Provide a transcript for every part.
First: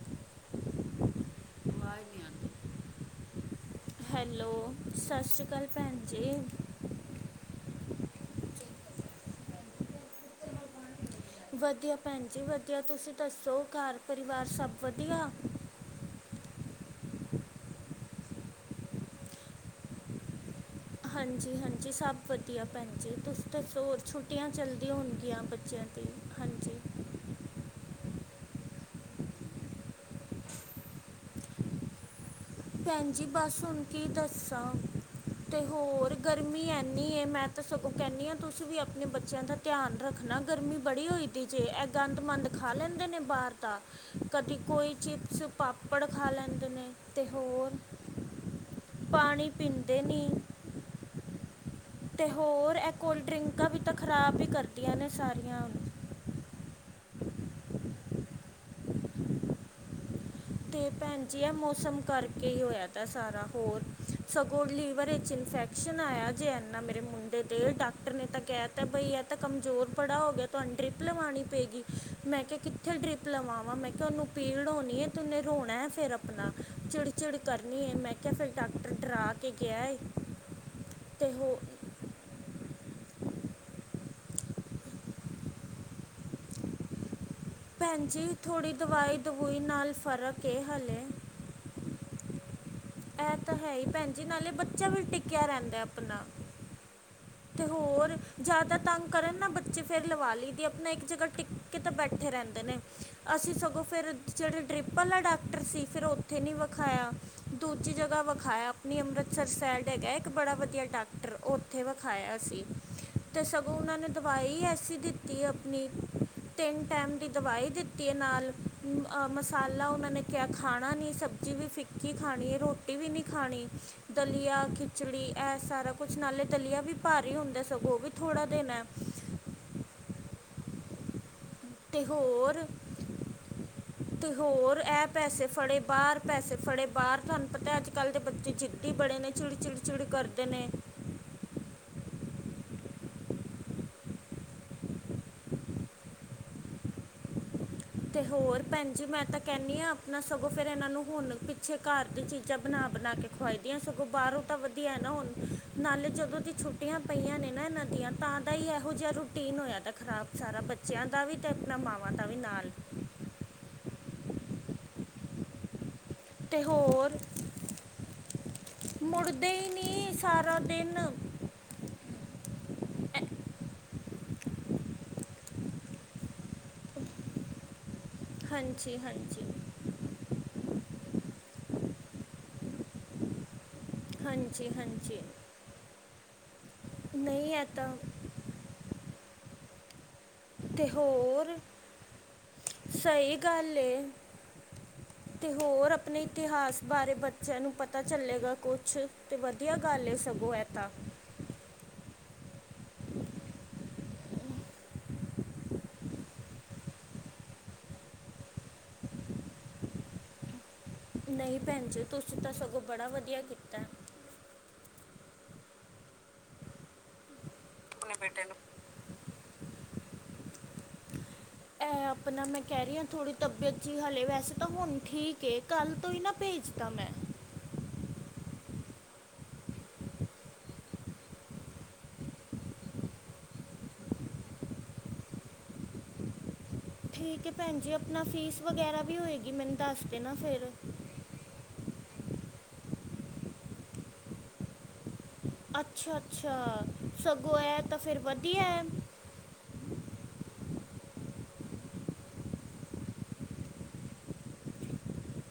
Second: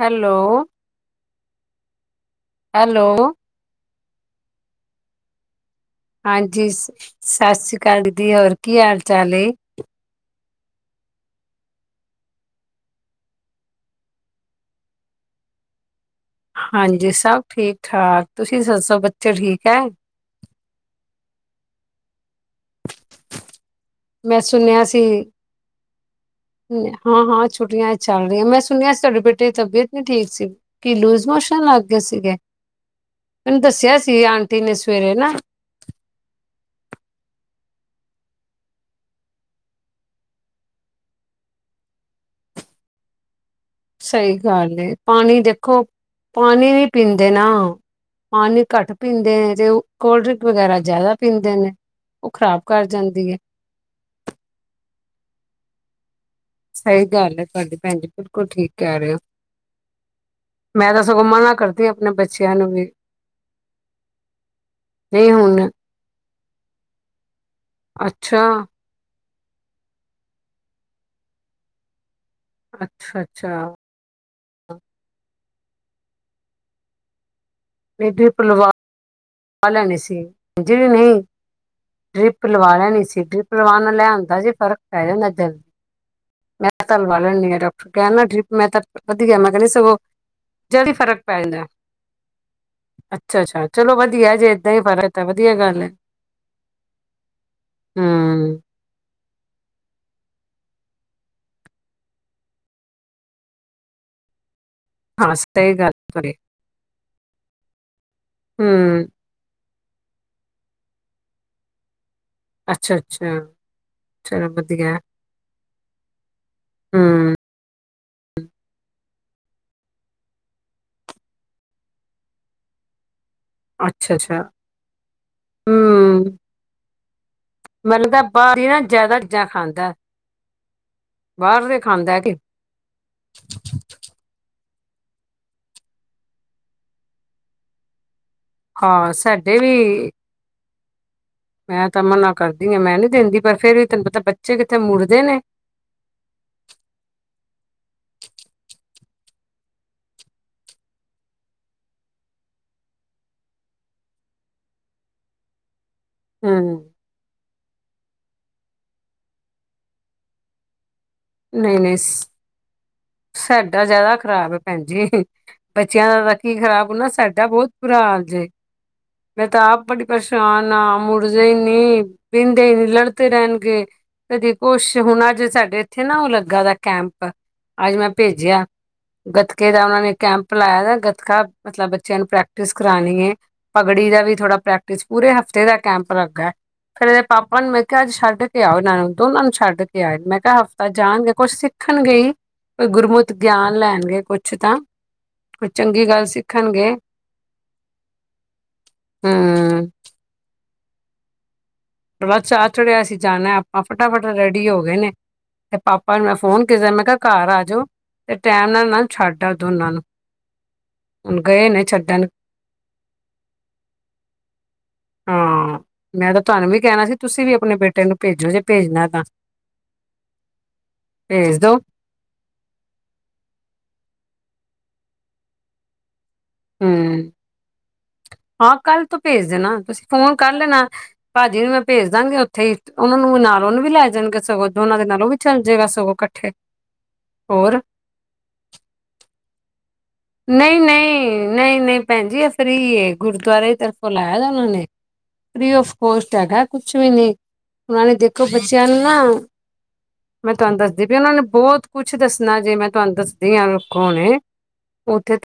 Hello. ਵਾਜ਼ ਨੀ ਆਣ ਹੈਲੋ ਦੀ, ਹੈਲੋ ਸਤਿ ਸ਼੍ਰੀ ਅਕਾਲ ਭੈ ਹਾਂਜੀ ਸਤਿ ਸ਼੍ਰੀ ਅਕਾਲ ਦੀ, ਹੋਰ ਕੀ ਹਾਲ-ਚਾਲ ਏ? ਵਧੀਆ ਭੈਣ ਜੀ ਵਧੀਆ, ਤੁਸੀਂ ਦੱਸੋ ਘਰ ਪਰਿਵਾਰ ਸਭ ਵਧੀਆ? ਹਾਂਜੀ ਸਭ ਠੀਕ-ਠਾਕ, ਤੁਸੀਂ ਦੱਸੋ ਬੱਚੇ ਠੀਕ ਐ? ਹਾਂਜੀ-ਹਾਂਜੀ ਸਭ ਵਧੀਆ ਭੈਣ ਜੀ, ਤੁਸੀਂ ਦੱਸੋ ਹੋ ਮੈਂ ਛੁੱਟੀਆਂ ਸੁਣਿਆ ਚੱਲਦੀਆਂ ਹੋਣਗੀਆਂ ਬੱਚਿਆਂ ਦੀ ਹਾਂਜੀ। ਹਾਂ-ਹਾਂ ਛੁੱਟੀਆਂ ਚੱਲ ਰਹੀਆਂ। ਮੈਂ ਸੁਣਿਆ ਤੁਹਾਡੇ ਬੇਟੇ ਦੀ ਤਬੀਅਤ ਨੀ ਠੀਕ ਸੀ। ਕੀ ਲੂਜ਼ ਮੋਸ਼ਨ ਲੱਗ ਗਏ ਸੀਗੇ, ਭੈਣ ਜੀ ਮੈਨੂੰ ਬਸ ਹੁਣ ਦੱਸਿਆ ਕੀ ਸੀ ਆਂਟੀ ਦੱਸਾਂ ਨੇ ਸਵੇਰੇ ਨਾ। ਤੇ ਹੋਰ ਗਰਮੀ ਐਨੀ ਏ, ਮੈਂ ਤਾਂ ਸਗੋਂ ਕਹਿੰਦੀ ਆ ਤੁਸੀਂ ਵੀ ਆਪਣੇ ਬੱਚਿਆਂ ਦਾ ਧਿਆਨ ਰੱਖਣਾ ਗਰਮੀ ਬੜੀ ਹੋਈ ਦੀ ਜੇ, ਐਹ ਗੰਦ-ਮੰੰਦ ਖਾ ਲੈਂਦੇ ਨੇ ਬਾਰ ਦਾ ਸਹੀ ਕਦੀ ਗੱਲ ਏ ਕੋਈ ਪਾਣੀ ਚਿਪਸ, ਦੇਖੋ ਪਾਪੜ ਖਾ ਲੈਂਦੇ ਪਾਣੀ ਨੀ ਨੇ। ਤੇ ਪੀਂਦੇ ਨਾ ਹੋਰ, ਪਾਣੀ ਘੱਟ ਪੀਂਦੇ ਪਾਣੀ ਨੇ ਤੇ ਪੀਂਦੇ ਕੋਲਡ ਨੀ। ਡਰਿੰਕ ਵਗੈਰਾ ਜ਼ਿਆਦਾ ਪੀਂਦੇ ਨੇ। ਤੇ ਉਹ ਖ਼ਰਾਬ ਹੋਰ ਕਰ ਐਹ ਜਾਂਦੀ ਹੈ ਕੋਲਡ-ਡਰਿੰਕਾਂ ਵੀ ਤਾਂ ਖ਼ਰਾਬ ਵੀ ਕਰਦੀਆਂ ਨੇ ਸਾਰੀਆਂ। ਸਹੀ ਗੱਲ ਐ ਤੁਹਾਡੀ ਭੈਣ ਜੀ, ਬਿਲਕੁਲ ਠੀਕ ਕਹਿ ਰਹੇ ਓ। ਤੇ ਭੈਣ ਜੀ ਐਹ ਮਨਾ ਕਰਦੀ ਮੌਸਮ ਆਪਣੇ ਕਰਕੇ ਬੱਚਿਆਂ ਹੀ ਨੂੰ ਵੀ ਹੋਇਆ ਦਾ ਸਾਰਾ ਹੋਰ, ਸਗੋਂ ਲੀਵਰ ਵਿੱਚ ਨਹੀਂ ਇਨਫੈ ਹੁਣ ਫੈਕਸ਼ਨ ਆਇਆ ਜੇ ਐਨਾ ਮੇਰੇ ਮੁੰਡੇ ਦੇ, ਡਾਕਟਰ ਨੇ ਤਾਂ ਅੱਛਾ ਕਹਿ ਤਾਂ ਬਈ ਐਹ ਤਾਂ ਕਮਜ਼ੋਰ ਬੜਾ ਹੋ ਗਿਆ, ਤੁਹਾਨੂੰ ਡਰਿਪ ਲਵਾਉਣੀ ਪਏਗੀ। ਮੈਂ ਕਿਹਾ ਕਿੱਥੇ ਅੱਛਾ ਡਰਿਪ ਅੱਛਾ ਲਵਾਵਾਂ। ਮੈਂ ਕਿਹਾ ਉਹਨੂੰ ਪੀੜ ਹੋਣੀ ਏ। ਉਹਨੇ ਰੋਣਾ ਫਿਰ ਆਪਣਾ ਚਿੜਚਿੜ ਕਰਨੀ ਏ। ਨਹੀਂ ਮੈਂ ਕਿਹਾ ਡਰਿਪ ਫਿਰ ਡਾਕਟਰ ਡਰਾ ਕੇ ਲਵਾ ਗਿਆ ਹੈ ਲੈਣੀ ਸੀ, ਜੀ ਨਹੀਂ ਅਤੇ ਹੋ ਡਰਿਪ ਲਵਾ ਲੈਣੀ ਸੀ। ਡਰਿਪ ਲਵਾਣ ਨਾਲ ਐਹ ਹੁੰਦਾ ਜੀ ਫਰਕ ਪੈ ਜਾਂਦਾ ਫੇਰ। ਮੈਂ ਤਾਂ ਲਵਾ ਲੈਣੀ ਆ ਡਾਕਟਰ ਭੈਣ ਕਹਿਣ ਨਾ ਜੀ ਡਰਿਪ ਮੈਂ ਥੋੜ੍ਹੀ ਤਾਂ ਦਵਾਈ ਵਧੀਆ ਮੈਂ ਦਵੂਈ ਕਹਿਣੀ ਨਾਲ ਸਗੋਂ ਫਰਕ ਹੈ ਜਲਦੀ ਹਾਲੇ ਫਰਕ ਪੈ ਜਾਂਦਾ, ਅੱਛਾ-ਅੱਛਾ ਚਲੋ ਵਧੀਆ। ਤੇ ਜੇ ਨਾਲੇ ਏਦਾਂ ਹੀ ਬੱਚਾ ਵੀ ਫ਼ਰਕ ਤਾਂ ਟਿਕਿਆ ਵਧੀਆ ਰਹਿੰਦਾ ਗੱਲ ਹੈ ਆਪਣਾ ਤੇ ਹੋਰ ਜ਼ਿਆ ਹੂੰ ਦਾ ਤੰਗ ਕਰਨ ਨਾ ਬੱਚੇ ਫੇਰ ਲਵਾ ਲਈ ਦੀ ਆਪਣਾ ਇੱਕ ਜਗ੍ਹਾ ਟਿਕ ਕੇ ਤਾਂ ਬੈਠੇ ਰਹਿੰਦੇ ਨੇ। ਅਸੀਂ ਸਗੋਂ ਫੇਰ ਜਿਹੜੇ ਡਰਿ ਪ ਆਲਾ ਹਾਂ ਡਾਕਟਰ ਸਹੀ ਸੀ ਗੱਲ ਫੇਰ ਤੁਹਾਡੀ ਉੱਥੇ ਨੀ ਵਿਖਾਇਆ, ਦੂਜੀ ਜਗ੍ਹਾ ਵਿਖਾਇਆ ਆਪਣੀ ਹੂੰ ਅੰਮ੍ਰਿਤ ਸਰ ਸੈਡ ਹੈਗਾ ਇੱਕ ਬੜਾ ਵਧੀਆ ਡਾਕਟਰ ਉੱਥੇ ਵਿਖਾਇਆ ਅਸੀ। ਅੱਛਾ ਅੱਛਾ ਤੇ ਸਗੋਂ ਉਹਨਾਂ ਨੇ ਚਲੋ ਦਵਾਈ ਵਧੀਆ ਐਸੀ ਦਿੱਤੀ ਆਪਣੀ ਤਿੰਨ ਟਾਈਮ ਦੀ ਹੂੰ ਦਵਾਈ ਦਿੱਤ ਤੀ ਨਾਲ ਮਸਾਲਾ ਉਹਨਾਂ ਨੇ ਕਿਹਾ ਖਾਣਾ ਨੀ, ਸਬਜ਼ੀ ਵੀ ਫਿੱਕ ਕੀ ਖਾਣੀ ਐ ਰੋਟੀ ਵੀ ਨੀ ਖਾਣੀ। ਅੱਛਾ ਅੱਛਾ ਦਲੀਆਂ, ਖਿੱਚੜੀ ਐਹ ਸਾਰਾ ਕੁਛ ਹਮ ਨਾਲੇ ਦਲੀਆਂ ਵੀ ਭਾਰੀ ਹੁੰਦਾ ਸ ਮੈਨੂੰ ਲੱਗਦਾ ਬਾਹਰਿਆ ਜ਼ਿਆਦਾ ਚੀਜ਼ਾਂ ਖਾਂਦਾ। ਬਾਹਰ ਦੇ ਤੇ ਖਾਂਦਾ ਕਿ ਹੋਰ। ਤੇ ਹੋਰ ਐਹ ਪੈਸੇ ਫੜੇ ਬਾਹਰ ਪੈਸੇ ਫੜੇ ਬਾਹਰ ਤੁਹਾਨੂੰ ਪਤਾ ਅੱਜ-ਕੱਲ੍ਹ ਦੇ ਬੱਚੇ ਜਿੰ ਦੀ ਹਾਂ ਬੜੇ ਨੇ ਚਿੜ ਸਾਡੇ ਵੀ ਚਿੜ ਚਿੜ ਕਰਦੇ ਨੇ। ਮੈਂ ਤਾਂ ਮਨ੍ਹਾਂ ਕਰਦੀ ਆ ਮੈਂ ਨੀ ਦਿੰਦੀ, ਪਰ ਫੇਰ ਵੀ ਤੈਨੂੰ ਪਤਾ ਬੱਚੇ ਕਿੱਥੇ ਮੁੜਦੇ ਨੇ। ਤੇ ਹੋਰ, ਭੈਣ ਜੀ ਮੈਂ ਤਾਂ ਕੈਹਣੀਂ ਹਾਂ, ਆਪਣਾ ਸਗੋਂ ਫੇਰ ਏਹਨਾਂ ਨੂੰ ਹੁਣ ਪਿੱਛੇ, ਘਰ ਦੀ ਚੀਜ਼ਾਂ ਬਣਾ-ਬਣਾ ਕੇ ਖਵਾਈ ਦੀਆਂ, ਸਗੋਂ ਬਾਰੋਂ ਤਾਂ ਵਧੀਆ ਨਾ ਹੁਣ, ਨਾਲੇ ਚ ਜਦੋਂ ਦੀ ਹਮ ਛੁੱਟੀਆਂ ਪਈਆਂ ਨੇ ਨਾ, ਏਹਨਾਂ ਦੀਆਂ ਤਾਂ ਦਾ ਹੀ ਇਹੋ ਜਿਹਾ ਰੂਟੀਨ ਹੋਇਆ, ਖਰਾਬ ਸਾਰਾ ਬੱਚਾ ਬੱਚੇਆਂ ਦਾ ਵੀ, ਅਤੇ ਆਪਣਾ ਨਹੀਂ ਨਹੀਂ ਮਾਵਾਂ ਦਾ ਵੀ ਨਾਲ। ਸਾਡਾ ਜਿਆਦਾ ਖ਼ਰਾਬ ਹੈ, ਭੈਣ ਜੀ ਏ। ਬੱਚੇਆਂ ਦਾ ਤਾਂ ਕੀ ਤੇ ਖ਼ਰਾਬ ਹੋਨਾ, ਹੋਰ ਸਾਡਾ ਬੋਤ ਬੁਰਾ ਹਾਲ ਏ। ਮੈਂ ਮੁੜਦੇ ਤਾਂ ਹੀ ਆਪ ਬੜੀ ਨਹੀਂ ਸਾਰਾ ਪ੍ਰੇਸਾ਼ਨ ਆ, ਦਿਨ ਮੁੜ ਐ- ਨਈ-ਨਈ ਪੀਂਦੇ ਨੀ, ਲੜਤੇ ਰੈਂਣਗੇ। ਕਦੀ ਕੁਛ, ਹੁਣ ਅੱਜ ਸਾਡੇ ਏਥੇ ਨਾ, ਐ ਲੱਗਾ ਦਾ ਕੈਂਪ। ਅੱਜ ਮੈਂ ਭੇਜਿਆ, ਹਾਂਜੀ ਹਾਂਜੀ ਗਤ ਕੇਹੜਾ ਓਨਾਂ ਨੇ ਕੈਂਪ ਲਾਇਆ, ਗਤਖਾ ਮਤਲਬ ਬੱਚੇਆਂ ਨੂੰ ਪ੍ਰੈਕਟਿਸ ਕਰਾਣੀ ਹੈ। ਪਗੜੀ ਦਾ ਵੀ ਥੋੜ੍ਹਾ ਹਾਂਜੀ ਪ੍ਰੈਕਟਿਸ, ਹਾਂਜੀ ਪੂਰੇ ਹਫ਼ਤੇ ਦਾ ਕੈਂਪ ਲੱਗਾ, ਫੇਰ ਇਦੇ ਨਹੀਂ ਪਾਪਾ ਇਹ ਨੂੰ ਮੈਂ ਤਾਂ ਕਿਹਾ, ਅੱਜ ਛੱਡ ਆ, ਦੋਨਾਂ ਨੂੰ ਛੱਡ ਕੇ ਆਏ, ਮੈਂ ਕਿਹਾ ਤੇ ਹਫ਼ਤਾ ਜਾਣਗੇ ਕੁਛ ਹੋਰ ਸਿੱਖਣਗੇ ਈ। ਈ, ਗੁਰਮੁਤ ਗਿਆਨ ਲੈਣਗੇ, ਕੁਛ ਤਾਂ। ਤੇ ਕੋਈ ਹੋਰ, ਚੰਗੀ ਆਪਣੇ ਗੱਲ ਇਤਿਹਾਸ ਸਿੱਖਣਗੇ ਬਾਰੇ ਬੱਚੇਆਂ ਨੂੰ ਪਤਾ ਚੱਲੇਗਾ ਕੁਛ। ਤੇ ਵਧੀਆ ਹੂੰ। ਗੱਲ ਏ, ਸਗੋਂ ਐ ਤਾਂ। ਐਨਾ ਚਾ ਚੜਿਆ ਐ, ਅਸੀ ਜਾਣਾ ਆਪਾਂ ਫਟਾਫਟ ਰੈਡੀ ਹੋ ਗਏ ਨੇ। ਤੇ ਪਾਪਾ ਨੂੰ ਮੈਂ ਫੋਨ ਕੀਤਾ, ਮੈਂ ਕਿਹਾ ਘਰ ਆਜੋ, ਤੇ ਟੈਮ ਨਾ ਏਨਾ ਨੂੰ ਛੱਡ ਆ, ਦੋਨਾਂ ਨੂੰ। ਹੁਣ ਨਹੀਂ ਗਏ ਨੇ ਭੈਣ ਜੀ, ਛੱਡਣ ਤੁਸੀਂ ਤਾਂ ਸਗੋਂ ਬੜਾ ਵਧੀਆ ਕੀਤਾ। ਹਾਂ, ਮੈਂ ਤਾਂ ਤੁਹਾਨੂੰ ਵੀ ਕੈਹਣਾ ਸੀ। ਤੁਸੀਂ ਵੀ ਆਪਣੇ ਬੇਟੇ ਨੂੰ ਭੇਜੋਜੇ ਭੇਜਣਾ ਤਾਂ, ਭੇਜ ਦੋ। ਇਹ ਆਪਣਾ ਮੈਂ ਕਹਿ ਰਹੀ ਹਾਂ, ਥੋੜ੍ਹੀ ਤਬੀਅਤ ਜੀ ਹਾਲੇ, ਵੈਸੇ ਤਾਂ ਹੁਣ ਠੀਕ ਏ, ਕੱਲ੍ਹ ਤੋ ਹੀ ਨਾ ਭੇਜਦਾਂ‌, ਮੈਂ ਹੂੰ ਹਾਂ, ਕੱਲ ਤੋਂ ਭੇਜ ਦੇਣਾ, ਤੁਸੀਂ ਫੋਨ ਕਰ ਲੈਣਾ। ਭਾਜੀ ਮੈਂ ਭੇਜ ਦਾਂਗੀ, ਉੱਥੇ ਹੀ ਓਨਾਂ ਨੂੰ ਨਾਲ ਉਹਨੂੰ ਵੀ ਲੈ ਜਾਣਗੇ, ਸਗੋਂ ਦੋਨਾਂ ਦੇ ਨਾਲੋਂ ਵੀ ਚੱਲ ਜੇਗਾ, ਸਗੋਂ [unintelligible] ਠੀਕ ਹੈ ਭੈਣ ਹੋਰ ਜੀ, ਆਪਣਾ ਫੀਸ ਵਗੈਰਾ ਵੀ ਹੋਏਗੀ, ਮੈਨੂੰ ਦੱਸ ਦੇਣਾ, ਫੇਰ। ਨਹੀਂ-ਨਹੀਂ ਭੈਣ ਜੀ, ਏਹ ਫਰੀ ਏ, ਗੁਰਦੁਆਰੇ ਦੀ ਤਰਫੋਂ ਲਾਇਐ, ਓਨਾਂ ਨੇ। ਫਰੀ ਔਫ ਅੱਛਾ ਕੋਸਟ ਅੱਛਾ ਹੈਗਾ, ਕੁਛ ਵੀ ਨੀ, ਸਗੋਂ ਇਹ ਤਾਂ ਓਨਾਂ ਨੇ ਫਿਰ ਦੇਖੋ ਵਧੀਆ ਹੈ ਬੱਚੇਆਂ ਨੂੰ ਨਾ ਮੈਂ ਤੁਹਾਨੂੰ ਦੱਸਦੀ ਵੀ, ਓਨਾਂ ਨੇ ਬੋਤ ਕੁਛ ਦੱਸਣਾ, ਜੇ ਮੈਂ ਤੁਹਾਨੂੰ ਦੱਸਦੀ ਆ, ਓ ਕੌਣ ਨੇ ਉੱਥੇ ਤਾਂ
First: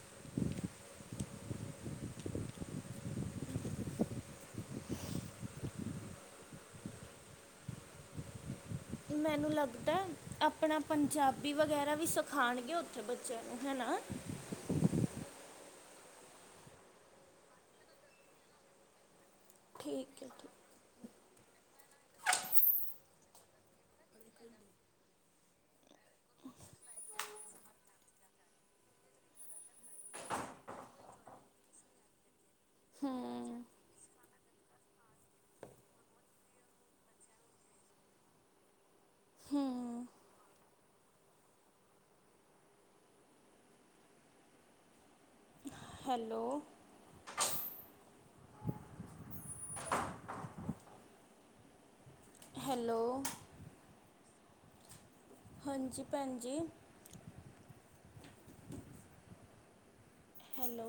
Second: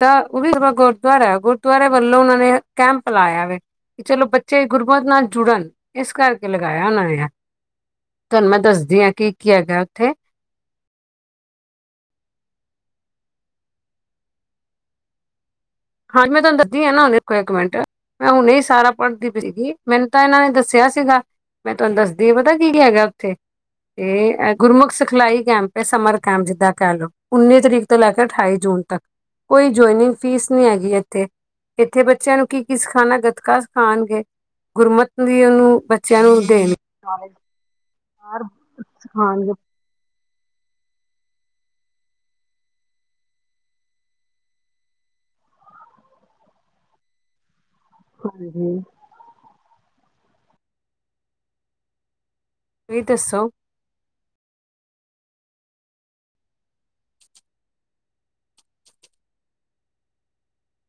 ਤਾਂ ਓ ਵੀ ਗੁਰਦੁਆਰਾ, ਗੁਰਦੁਆਰੇ ਵੱਲੋਂ ਓਨਾਂ ਨੇ ਕੈਂਪ ਲਾਇਆ ਵ ਕਿ ਚਲੋ, ਬੱਚੇ ਗੁਰਮਤ ਨਾਲ ਜੁੜਨ ਏਸ ਕਰਕੇ ਲਗਾਇਆ ਓਨਾਂ ਨੇ। ਤੁਹਾਨੂੰ ਮੈਂ ਦੱਸਦੀ ਹਾਂ, ਕੀ-ਕੀ ਮੈਨੂੰ ਹੈਗਾ, ਲੱਗਦਾ ਹੈ ਉੱਥੇ ਆਪਣਾ ਪੰਜਾਬੀ ਵਗੈਰਾ ਵੀ ਸਿਖਾਣਗੇ, ਉੱਥੇ ਬੱਚੇਆਂ ਨੂੰ ਹੈਨਾ। ਹਾਂਜੀ, ਮੈਂ ਤੁਹਾਨੂੰ ਦੱਸਦੀ ਆ, ਨਾ ਹੁਣੇ ਇੱਕ ਮਿੰਟ, ਮੈਂ ਹੁਣੇ ਈ ਸਾਰਾ ਪੜ੍ਹਦੀ ਪਈ ਸੀ, ਮੈਨੂੰ ਤਾਂ ਠੀਕ ਹੈ ਏਨਾਂ ਠੀਕ ਨੇ ਦੱਸਿਆ ਸੀਗਾ। ਮੈਂ ਤੁਹਾਨੂੰ ਦੱਸਦੀ ਆ, ਪਤਾ ਕੀ-ਕੀ ਹੈਗਾ, ਓਥੇ ਏ ਗੁਰਮੱਖ ਸਿਖਲਾਈ ਕੈਂਪ। ਸਮਰ ਕੈਂਪ ਜਿੱਦਾਂ ਕੈਹਲੋ, ਉਨੀ ਤਰੀਕ ਤੋਂ ਲੈ ਕੇ ਅਠਾਈ ਜੂਨ ਤੱਕ, ਕੋਈ ਜੁਆਇਨਿੰਗ ਫੀਸ ਨੀ ਹੈਗੀ ਏਥੇ, ਏਥੇ ਬੱਚੇਆਂ ਨੂੰ ਕੀ-ਕੀ ਸਿਖਾਣਾ, ਗਤਕਾ ਹੂੰ ਸਿਖਾਂਣਗੇ। ਗੁਰਮੱਤ ਦੀ ਓਨੂੰ, ਬੱਚੇਆਂ ਨੂੰ ਦੇਣ ਬਾਰ ਕੁਛ ਖਾਂਣਗੇ। ਹੂੰ ਹੈਲੋ। [inaudible] ਹੈਲੋ। ਦੱਸੋ ਹਾਂਜੀ, ਭੈਣ ਜੀ। ਹੈਲੋ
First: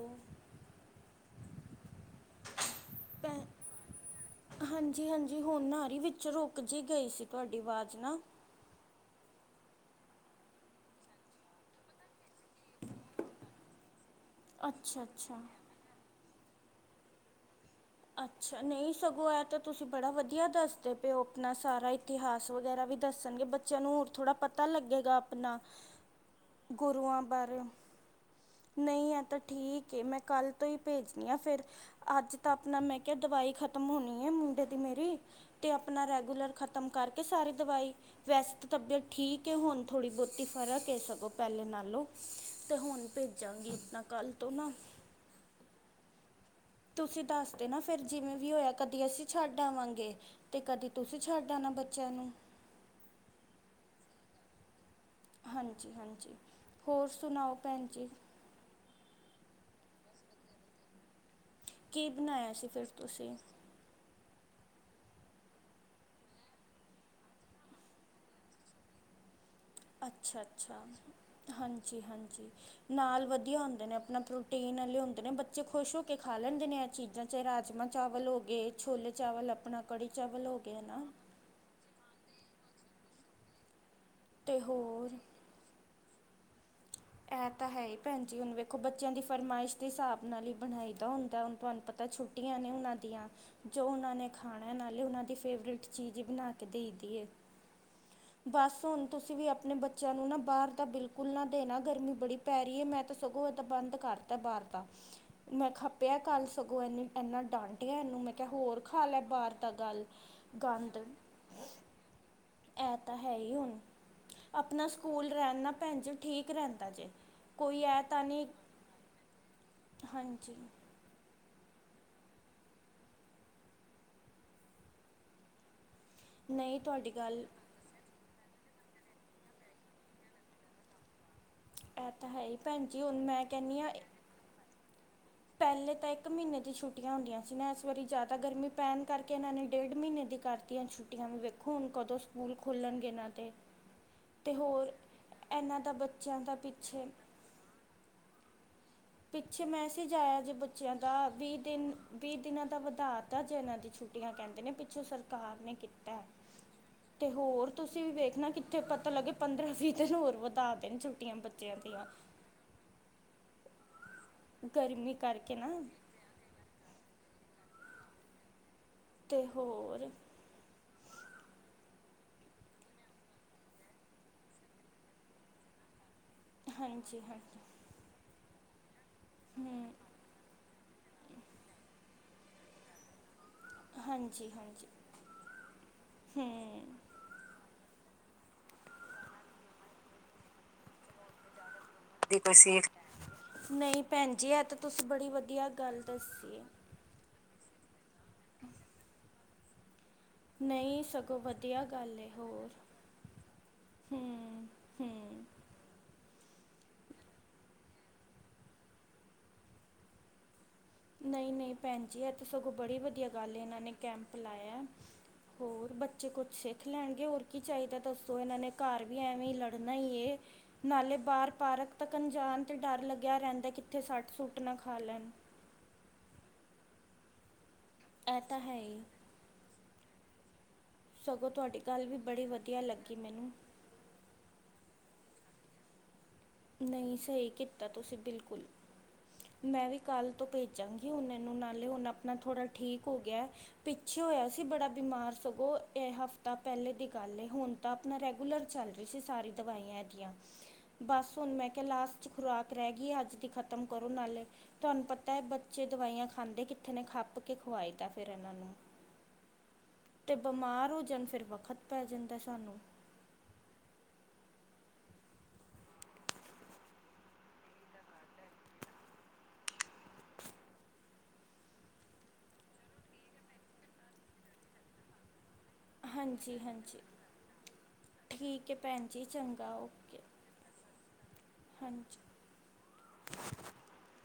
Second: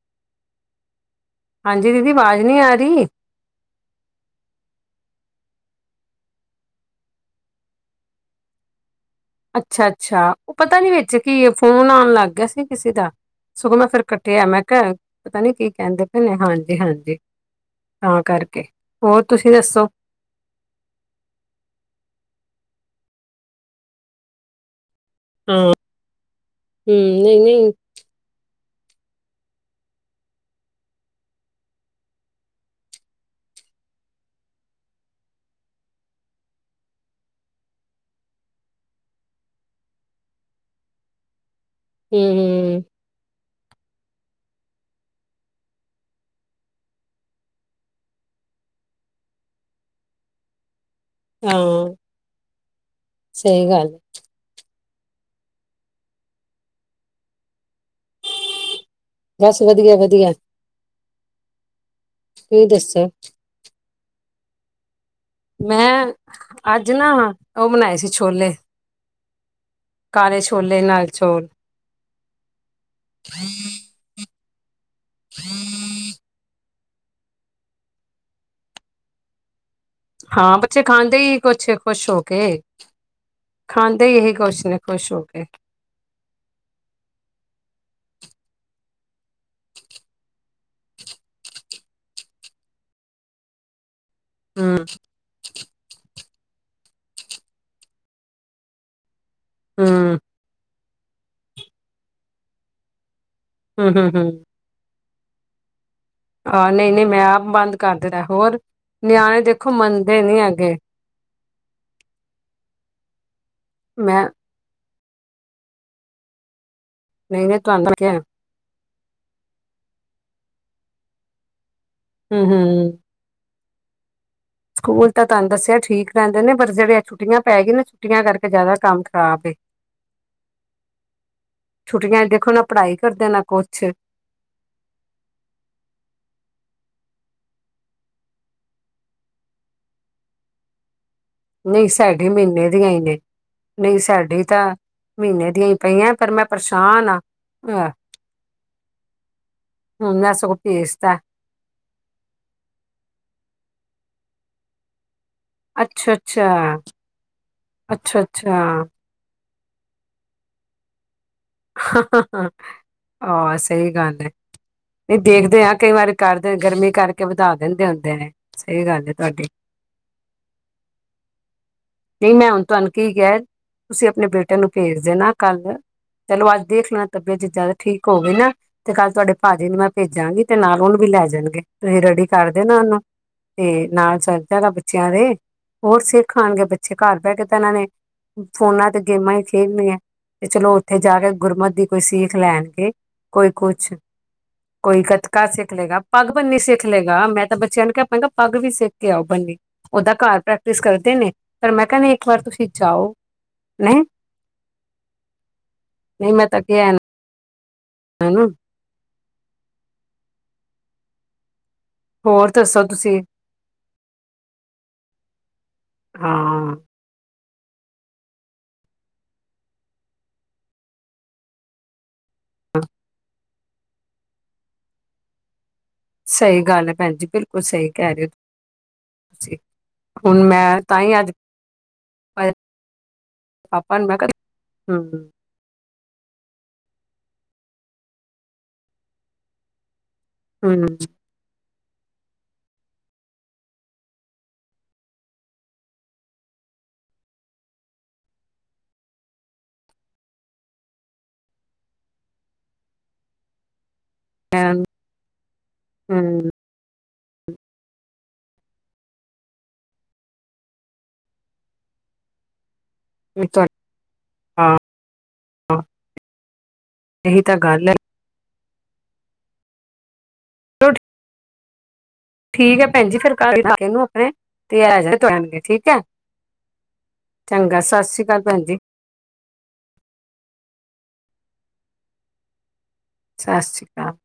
ਹਾਂਜੀ ਦੀਦੀ ਆਵਾਜ਼ ਨੀ ਆ ਰਹੀ। [unintelligible] ਹਾਂਜੀ -ਹਾਂਜੀ ਹੁਣ ਆ ਰਹੀ ਵਿੱਚ ਰੁਕ ਜ ਗਈ ਸੀ ਤੁਹਾਡੀ ਆਵਾਜ਼ ਨਾ। ਅੱਛਾ- ਅੱਛਾ ਉਹ ਪਤਾ ਨੀ ਵਿੱਚ ਕੀ ਫੋਨ ਆਉਣ ਲੱਗ ਗਿਆ ਸੀ ਕਿਸੇ ਦਾ, ਸਗੋਂ ਮੈਂ ਫਿਰ ਕੱਟਿਆ ਤੇ ਮੈਂ ਕਿਹਾ ਅੱਛਾ ਪਤਾ ਅੱਛਾ ਨੀ ਕੀ ਕਹਿੰਦੇ ਪਏ ਨੇ ਹਾਂਜੀ- ਹਾਂਜੀ। ਤਾਂ ਅੱਛਾ ਕਰਕੇ ਨਹੀਂ ਹੋਰ ਸਗੋਂ ਐ ਤਾਂ ਦੱਸੋ ਤੁਸੀਂ ਬੜਾ ਵਧੀਆ ਦੱਸ ਅਤੇ ਉਹ ਆਪਣਾ ਸਾਰਾ ਇਤਿਹਾਸ ਵਗੈਰਾ ਵੀ ਦੱਸਣਗੇ, ਬੱਚਿਆਂ ਨੂੰ ਹੋਰ ਥੋੜ੍ਹਾ ਪਤਾ ਲੱਗੇਗਾ। ਹਾਂ ਆਪਣਾ ਹਮ ਗੁਰੂਆਂ ਨਹੀਂ ਬਾਰੇ। ਨਹੀਂ ਨਹੀਂ ਆ ਤਾਂ ਠੀਕ ਏ, ਮੈਂ ਕੱਲ੍ਹ ਤੋਂ ਹੀ ਭੇਜਣੀ ਆ ਫਿਰ। ਅੱਜ ਤਾਂ ਆਪਣਾ ਮੈਂ ਕਿਹਾ ਦਵਾਈ ਖਤਮ ਹੋਣੀ ਹੈ, ਮੁੰਡੇ ਦੀ ਮੇਰੀ। ਅਤੇ ਆਪਣਾ ਰੈਗੂਲਰ ਖ਼ਤਮ ਕਰਕੇ ਸਾਰੀ ਦਵਾਈ ਵੈਸ ਤਬੀਅਤ ਠੀਕ ਹੈ ਹੁਣ ਥੋੜ੍ਹੀ ਬਹੁਤੀ, ਫਰਕ ਹੈ ਸਗੋਂ। ਪਹਿਲੇ ਨਾਲਓ ਤੇ ਹੂੰ-ਹੂੰ, ਹੁਣ ਭੇਜਾਂਗੀ ਇਨਾ ਕੱਲ ਤੋਂ ਨਾ ਤੁਸੀਂ ਦੱਸਦੇ ਨਾ ਫਿਰ ਜਿਵੇਂ ਵੀ ਹੋਇਆ ਕਦੀ ਅਸੀਂ ਛੱਡ ਆਵਾਂਗੇ। ਅਤੇ ਕਦੇ ਤੁਸੀਂ ਛੱਡ ਆਣਾ ਹਾਂ ਬੱਚਿਆਂ ਨੂੰ ਸਹੀ ਗੱਲ ਹੈ। ਹਾਂਜੀ -ਹਾਂਜੀ, ਹੋਰ ਸੁਣਾਓ ਭੈਣ ਜੀ। ਬਸ ਵਧੀਆ ਵਧੀਆ। ਕੀ ਬਣਾਇਆ ਸੀ ਤੁਸੀਂ ਫਿਰ ਦੱਸੋ? ਤੁਸੀਂ ਮੈਂ ਅੱਜ ਨਾ ਉਹ ਬਣਾਏ ਸੀ ਛੋਲੇ ਕਾਲੇ ਅੱਛਾ- ਅੱਛਾ ਛੋਲੇ ਨਾਲ ਚੋਲ ਹਾਂਜੀ -ਹਾਂਜੀ ਨਾਲ ਵਧੀਆ ਹੁੰਦੇ ਨੇ ਆਪਣਾ ਪ੍ਰੋਟੀਨ ਵਾਲੇ ਹੁੰਦੇ ਨੇ ਬੱਚੇ ਖੁਸ਼ ਹੋ ਕੇ ਖਾ ਲੈਂਦੇ ਨੇ ਇਹ ਚੀਜ਼ਾਂ। ਚਾਹੇ ਰਾਜਮਾਂ ਚਾਵਲ ਹੋ ਗਏ, ਛੋਲੇ ਚਾਵਲ ਆਪਣਾ ਕੜੀ ਚਾਵਲ ਹਾਂ ਹੋ ਗਏ ਬੱਚੇ ਹੈ ਨਾ ਖਾਂਦੇ ਈ ਨੀ ਕੁਛ ਖੁਸ਼ ਹੋ ਕੇ ਖਾਂਦੇ ਇਹੀ ਅਤੇ ਖੁਸ਼ ਨੇ ਹੋਰ ਖ਼ੁਸ਼ ਹੋ ਕੇ ਇਹ ਤਾਂ ਹੈ ਹੀ ਭੈਣ ਜੀ ਹੁਣ ਵੇਖੋ ਬੱਚਿਆਂ ਦੀ ਫਰਮਾਇਸ਼ ਦੇ ਹਿਸਾਬ ਨਾਲ ਹੀ ਬਣਾਈ ਦਾ ਹੁੰਦਾ ਹੁਣ ਤੁਹਾਨੂੰ ਪਤਾ ਤਾਂ ਛੁੱਟੀਆਂ ਨੇ ਉਹਨਾਂ ਦੀਆਂ ਜੋ ਉਹਨਾਂ ਨੇ ਖਾਣਾ ਹੂੰ-ਹੂੰ, ਨਾਲੇ ਉਹਨਾਂ ਦੀ ਫੇਵਰੇਟ ਚੀਜ਼ ਹੀ ਬਣਾ ਕੇ ਦਈ ਦੀ ਏ, ਬਸ ਹੁਣ ਤੁਸੀਂ ਵੀ ਆਪਣੇ ਬੱਚਿਆਂ ਨੂੰ ਨਾ ਬਾਹਰ ਤਾਂ ਬਿਲਕੁਲ ਨਾ ਦੇਣਾ, ਗਰਮੀ ਬੜੀ ਪੈ ਰਹੀ ਹੈ ਮੈਂ ਤਾਂ ਸਗੋਂ ਬੰਦ ਕਰਤਾ ਹੂੰ-ਹੂੰ-ਹੂੰ ਬਾਹਰ ਦਾ। ਮੈਂ ਖੱਪਿਆ ਕੱਲ੍ਹ ਆਹ ਸਗੋਂ ਨਹੀਂ-ਨਹੀਂ ਇੰਨੀ ਮੈਂ ਇੰਨਾ ਆਪ ਬੰਦ ਕਰ ਡਾਂਟਿਆ ਇਹਨੂੰ ਦਿੱਤਾ ਮੈਂ ਕਿਹਾ ਹੋਰ ਖਾ ਲਿਆ ਨਿਆਣੇ ਦੇ ਬਾਹਰ। ਦੇਖੋ ਦਾ ਗੱਲ ਮੰਨਦੇ ਨੀ ਹੈਗੇ ਗੰਦ। [inaudible] ਇਹ ਤਾਂ ਹੈ ਹੀ ਹੁਣ, ਮੈਂ ਆਪਣਾ ਸਕੂਲ ਰਹਿਣ ਨਾ ਭੈਣ ਜੇ ਠੀਕ ਰਹਿੰਦਾ ਜੇ ਨਹੀਂ-ਨਹੀਂ ਕੋਈ ਤੁਹਾਨੂੰ ਇਹ ਕਿਹਾ ਤਾਂ ਨਹੀਂ, ਹਾਂਜੀ। ਹੂੰ ਹੂੰ ਸਕੂਲ ਤਾਂ ਤੁਹਾਨੂੰ ਦੱਸਿਆ ਠੀਕ ਰਹਿੰਦੇ ਨੇ, ਪਰ ਨਹੀਂ ਜਿਹੜੇ ਤੁਹਾਡੀ ਛੁੱਟੀਆਂ ਗੱਲ ਪ ਗਈ ਨਾ ਛੁੱਟੀਆਂ ਕਰਕੇ ਜ਼ਿਆਦਾ ਕੰਮ ਖ਼ਰਾਬ ਏ ਇਹ ਛੁੱਟੀਆਂ ਤਾਂ ਹੈ ਦੇਖੋ ਹੀ ਨਾ ਭੈਣ ਪੜ੍ਹਾਈ ਜੀ ਹੁਣ ਕਰਦੇ ਨਾ ਮੈਂ ਕਹਿੰਦੀ ਕੁਛ। ਹਾਂ ਪਹਿਲੇ ਤਾਂ ਇੱਕ ਮਹੀਨੇ ਦੀ ਛੁੱਟੀਆਂ ਹੁੰਦੀਆਂ ਸੀ ਨਾ ਇਸ ਵਾਰੀ ਜ਼ਿਆਦਾ ਗਰਮੀ ਪੈਣ ਕਰਕੇ ਇਹਨਾਂ ਨੇ ਡੇਢ ਮਹੀਨੇ ਦੀ ਕਰ। ਤੀਆਂ ਛੁੱਟੀਆਂ ਵੀ ਵੇਖੋ ਨਹੀਂ ਹੁਣ ਕਦੋਂ ਸਾਡੇ ਸਕੂਲ ਮਹੀਨੇ ਦੀਆ ਈ ਖੋਲ੍ਹਣਗੇ ਨੇ। ਇਹਨਾਂ ਦੇ ਨਹੀਂ ਸਾਡੀ ਅਤੇ ਤਾਂ ਹੋਰ ਮਹੀਨੇ ਦੀਆਂ ਹੀ ਇਹਨਾਂ ਦਾ ਪਈਆਂ, ਪਰ ਬੱਚਿਆਂ ਮੈਂ ਦਾ ਪਿੱਛੇ ਪਰੇਸ਼ਾਨ ਹਾਂ। ਆਹ। ਪਿੱਛੇ ਮੈਸੀੇਜ ਇਆ ਜੇ ਬੱਚਿਆਂ ਦਾ ਵੀਹ ਦਿਨ ਵੀਹ ਦਿਨਾਂ ਦਾ ਵਧਾ ਤਾ ਜੇ ਇਹਨਾਂ ਦੀ ਛੁੱਟੀਆਂ ਕਹਿੰਦੇ ਨੇ ਪਿੱਛੋਂ ਸਰ ਸਰਕਾਰ ਨੇ ਕੀਤਾ ਅੱਛਾ ਹੈ, ਅੱਛਾ ਤੇ ਹੋਰ ਤੁਸੀਂ ਵੀ ਅੱਛਾ ਵੇਖਣਾ ਕਿੱਥੇ ਅੱਛਾ ਪਤਾ ਲੱਗੇ। ਪੰਦਰਾਂ- ਵੀਹ ਦਿਨ ਹੋਰ ਵੱਧਾ ਦੇ ਨੇ ਛੁਟੀਆਂ ਬੱਚਿਆਂ। ਦੀਆਂ ਹਹ ਆ ਸਹੀ ਗੱਲ ਹੈ ਗਰਮੀ ਨਹੀਂ ਕਰਕੇ ਦੇਖਦੇ ਨਾ ਆ ਕਈ ਵਾਰੀ ਕਰਦੇ ਗਰਮੀ ਕਰਕੇ ਵਧਾ ਦਿੰਦੇ ਹੁੰਦੇ ਨੇ ਸਹੀ ਗੱਲ ਏ। ਤੇ ਹੋਰ? ਨਹੀਂ ਮੈਂ ਹੁਣ ਤੁਹਾਨੂੰ ਕੀ ਕਿਹਾ ਤੁਸੀਂ ਆਪਣੇ ਬੇਟੇ ਨੂੰ ਭੇਜ ਦੇਣਾ ਕੱਲ। ਚਲੋ ਅੱਜ ਦੇਖ ਲੈਣਾ ਹਾਂਜੀ ਤਬੀਅਤ ਜੇ ਜ਼ਿਆਦਾ ਹਾਂਜੀ ਠੀਕ ਹੋਵੇ ਨਾ। ਤੇ ਕੱਲ ਤੁਹਾਡੇ ਭਾਜੀ ਨੂੰ ਮੈਂ ਹੂੰ ਭੇਜਾਂਗੀ ਤੇ ਨਾਲ ਉਹਨੂੰ ਵੀ ਲੈ ਜਾਣਗੇ ਤੁਸੀਂ ਰੈਡੀ ਕਰ ਦਿਓ ਨਾ ਉਹਨੂੰ। ਤੇ ਨਾਲ ਹਾਂਜੀ ਚੱਲਦਾ ਗਾ ਹਾਂਜੀ ਬੱਚਿਆਂ ਦੇ ਹੋਰ ਸਿੱਖ ਆਉਣਗੇ ਬੱਚ- ਹੂੰ ਘਰ ਬਹਿ ਕੇ ਤਾਂ ਇਹਨਾਂ ਨੇ ਫੋਨਾਂ ਤੇ ਗੇਮਾਂ ਹੀ ਖੇਡਣੀਆਂ ਤੇ ਚਲੋ ਉੱਥੇ ਜਾ ਕੇ ਗੁਰਮਤ ਦੀ ਕੋਈ ਸਿੱਖ ਦੀ ਕੋਈ ਸੀਖ ਲੈਣਗੇ। ਕੋਈ ਕੁਛ, ਨਹੀਂ ਭੈਣ ਜੀ ਇਹ ਤਾਂ ਕੋਈ ਤੁਸੀਂ ਬੜੀ ਗੱਤਕਾ ਵਧੀਆ ਸਿੱਖ ਲਏਗਾ, ਗੱਲ ਪੱਗ ਬੰਨੀ ਦੱਸੀ ਨੀ ਹੈ। ਸਿੱਖ, ਸਿਖਲੇਗਾ ਮੈਂ ਤਾਂ ਬੱਚਿਆਂ ਨੂੰ ਕਹਿ ਪਏਗਾ ਪੱਗ ਵੀ ਸਿੱਖ ਕੇ ਆਓ ਬੰਨੀ ਉਹਦਾ ਘਰ, ਪ੍ਰੈਕਟਿਸ ਨਹੀ ਕਰਦੇ ਨੇ ਸਗੋਂ ਬਧ- ਪਰ ਮੈਂ ਕਹਿੰਦੀ ਇੱਕ ਵਾਰ ਤੁਸੀਂ ਜਾਓ ਨਹੀਂ। ਹੂੰ ਹੂੰ। ਨਹੀਂ ਮੈਂ ਤਾਂ ਕਿਹਾ ਏਹਨੂੰ। ਹੈਨਾ। ਨਹੀਂ- ਨਹੀਂ ਭੈਣ ਜੀ ਇਹ ਤਾਂ ਹੋਰ ਸਗੋਂ ਦੱਸੋ ਬੜੀ ਤੁਸੀਂ ਵਧੀਆ ਗੱਲ ਐ ਇਹਨਾਂ ਨੇ ਕੈਂਪ ਲਾਇਆ। ਹੋਰ ਬੱਚੇ ਕੁੱਛ ਹਾਂ ਸਿੱਖ ਲੈਣਗੇ, ਹੋਰ। ਕੀ ਚਾਹੀਦਾ ਦੱਸੋ ਇਹਨਾਂ ਨੇ ਘਰ ਵੀ ਐਵੇਂ ਹੀ ਲੜਨਾ ਹੀ ਏ ਨਾਲੇ ਬਾਹਰ ਪਾਰਕ- ਤੱਕਣ ਜਾਣ 'ਤੇ ਡਰ ਲੱਗਿਆ ਰਹਿੰਦਾ ਕਿੱਥੇ ਸੱਟ- ਸੂੱਟ ਨਾ ਖਾ ਲੈਣ। ਸਹੀ ਗੱਲ ਹੈ ਭੈਣ ਜੀ, ਬਿਲਕੁਲ ਸਹੀ ਕਹਿ ਰਹੇ ਹੋ ਇਹ ਤਾਂ ਹੈ ਹੀ ਤੁਸੀਂ, ਹੁਣ ਮੈਂ ਤਾਂ ਹੀ ਅੱਜ ਸਗੋਂ ਤੁਹਾਡੀ ਗੱਲ ਵੀ ਬੜੀ ਵਧੀਆ ਲੱਗੀ ਮੈਨੂੰ, ਪਾਪਾ ਨੂੰ ਮੈਂ ਕਿਹਾ, ਹੂੰ-ਹੂੰ ਨਹੀਂ ਸਹੀ ਕੀਤਾ ਤੁਸੀਂ ਬਿਲਕੁਲ, ਮੈਂ ਵੀ ਕੱਲ ਤੋਂ ਹੂੰ ਭੇਜਾਂਗੀ ਉਹਨੇ ਨੂੰ ਨਾਲੇ ਉ ਹੁਣ ਆਪਣਾ ਥੋੜਾ ਠੀਕ ਹੋ ਗਿਆ। ਪਿੱਛੇ ਹੋਇਆ ਸੀ ਬੜਾ ਬਿਮਾਰ ਸਗੋਂ ਇਹ ਹਫ਼ਤਾ ਪਹਿਲੇ ਦੀ ਗੱਲ ਐ, ਹੁਣ। ਤਾਂ ਆਪਣਾ ਰੈਗੂਲਰ ਚੱਲ ਰਹੀ ਸੀ ਸਾਰੀ ਦਵਾਈਆਂ ਇਹਦੀਆਂ, ਬਸ। ਹੁਣ ਮੈਂ ਕਿਹਾ ਲਾਸਟ ਚ ਖੁਰਾਕ ਰਹਿ ਗਈ ਅੱਜ ਦੀ ਖਤਮ ਕਰੋ ਨਾਲੇ। ਮੈਂ ਹੂੰ ਤੁਹਾਨੂੰ ਪਤਾ ਹੈ ਬੱਚੇ ਦਵਾਈਆਂ ਖਾਂਦੇ ਕਿੱਥੇ ਨੇ, ਖੱਪ ਕੇ ਖਵਾਏ ਦਾ ਫੇਰ ਇਹਨਾਂ ਨੂੰ। ਤੇ ਬਿਮਾਰ ਹੋ ਜਾਣ ਫੇਰ ਵਕਤ ਪੈ ਜਾਂਦਾ ਸਾਨੂੰ। ਹਾਂਾਂ ਇਹੀ ਤਾਂ ਗੱਲ ਐ। [unintelligible] ਠੀਕ ਹੈ ਭੈਣ ਜੀ ਫੇਰ ਕਲ ਕਾਕੇ ਨੂੰ ਆਪਣੇ ਤੇ ਐ ਆਣਗੇ ਟੈਮ ਤੇ ਠੀਕ। ਠੀਕ ਹੈ ਹਾਂਜੀ ਹਾਂਜੀ ਚੰਗਾ ਸਤਿ ਸ੍ਰੀ ਅਕਾਲ ਭੈਣ ਠੀਕ ਹੈ ਜੀ ਭੈਣ ਜੀ ਚੰਗਾ ਓਕੇ, ਹਾਂਜੀ। ਸਤਿ ਸ਼੍ਰੀ ਅਕਾਲ।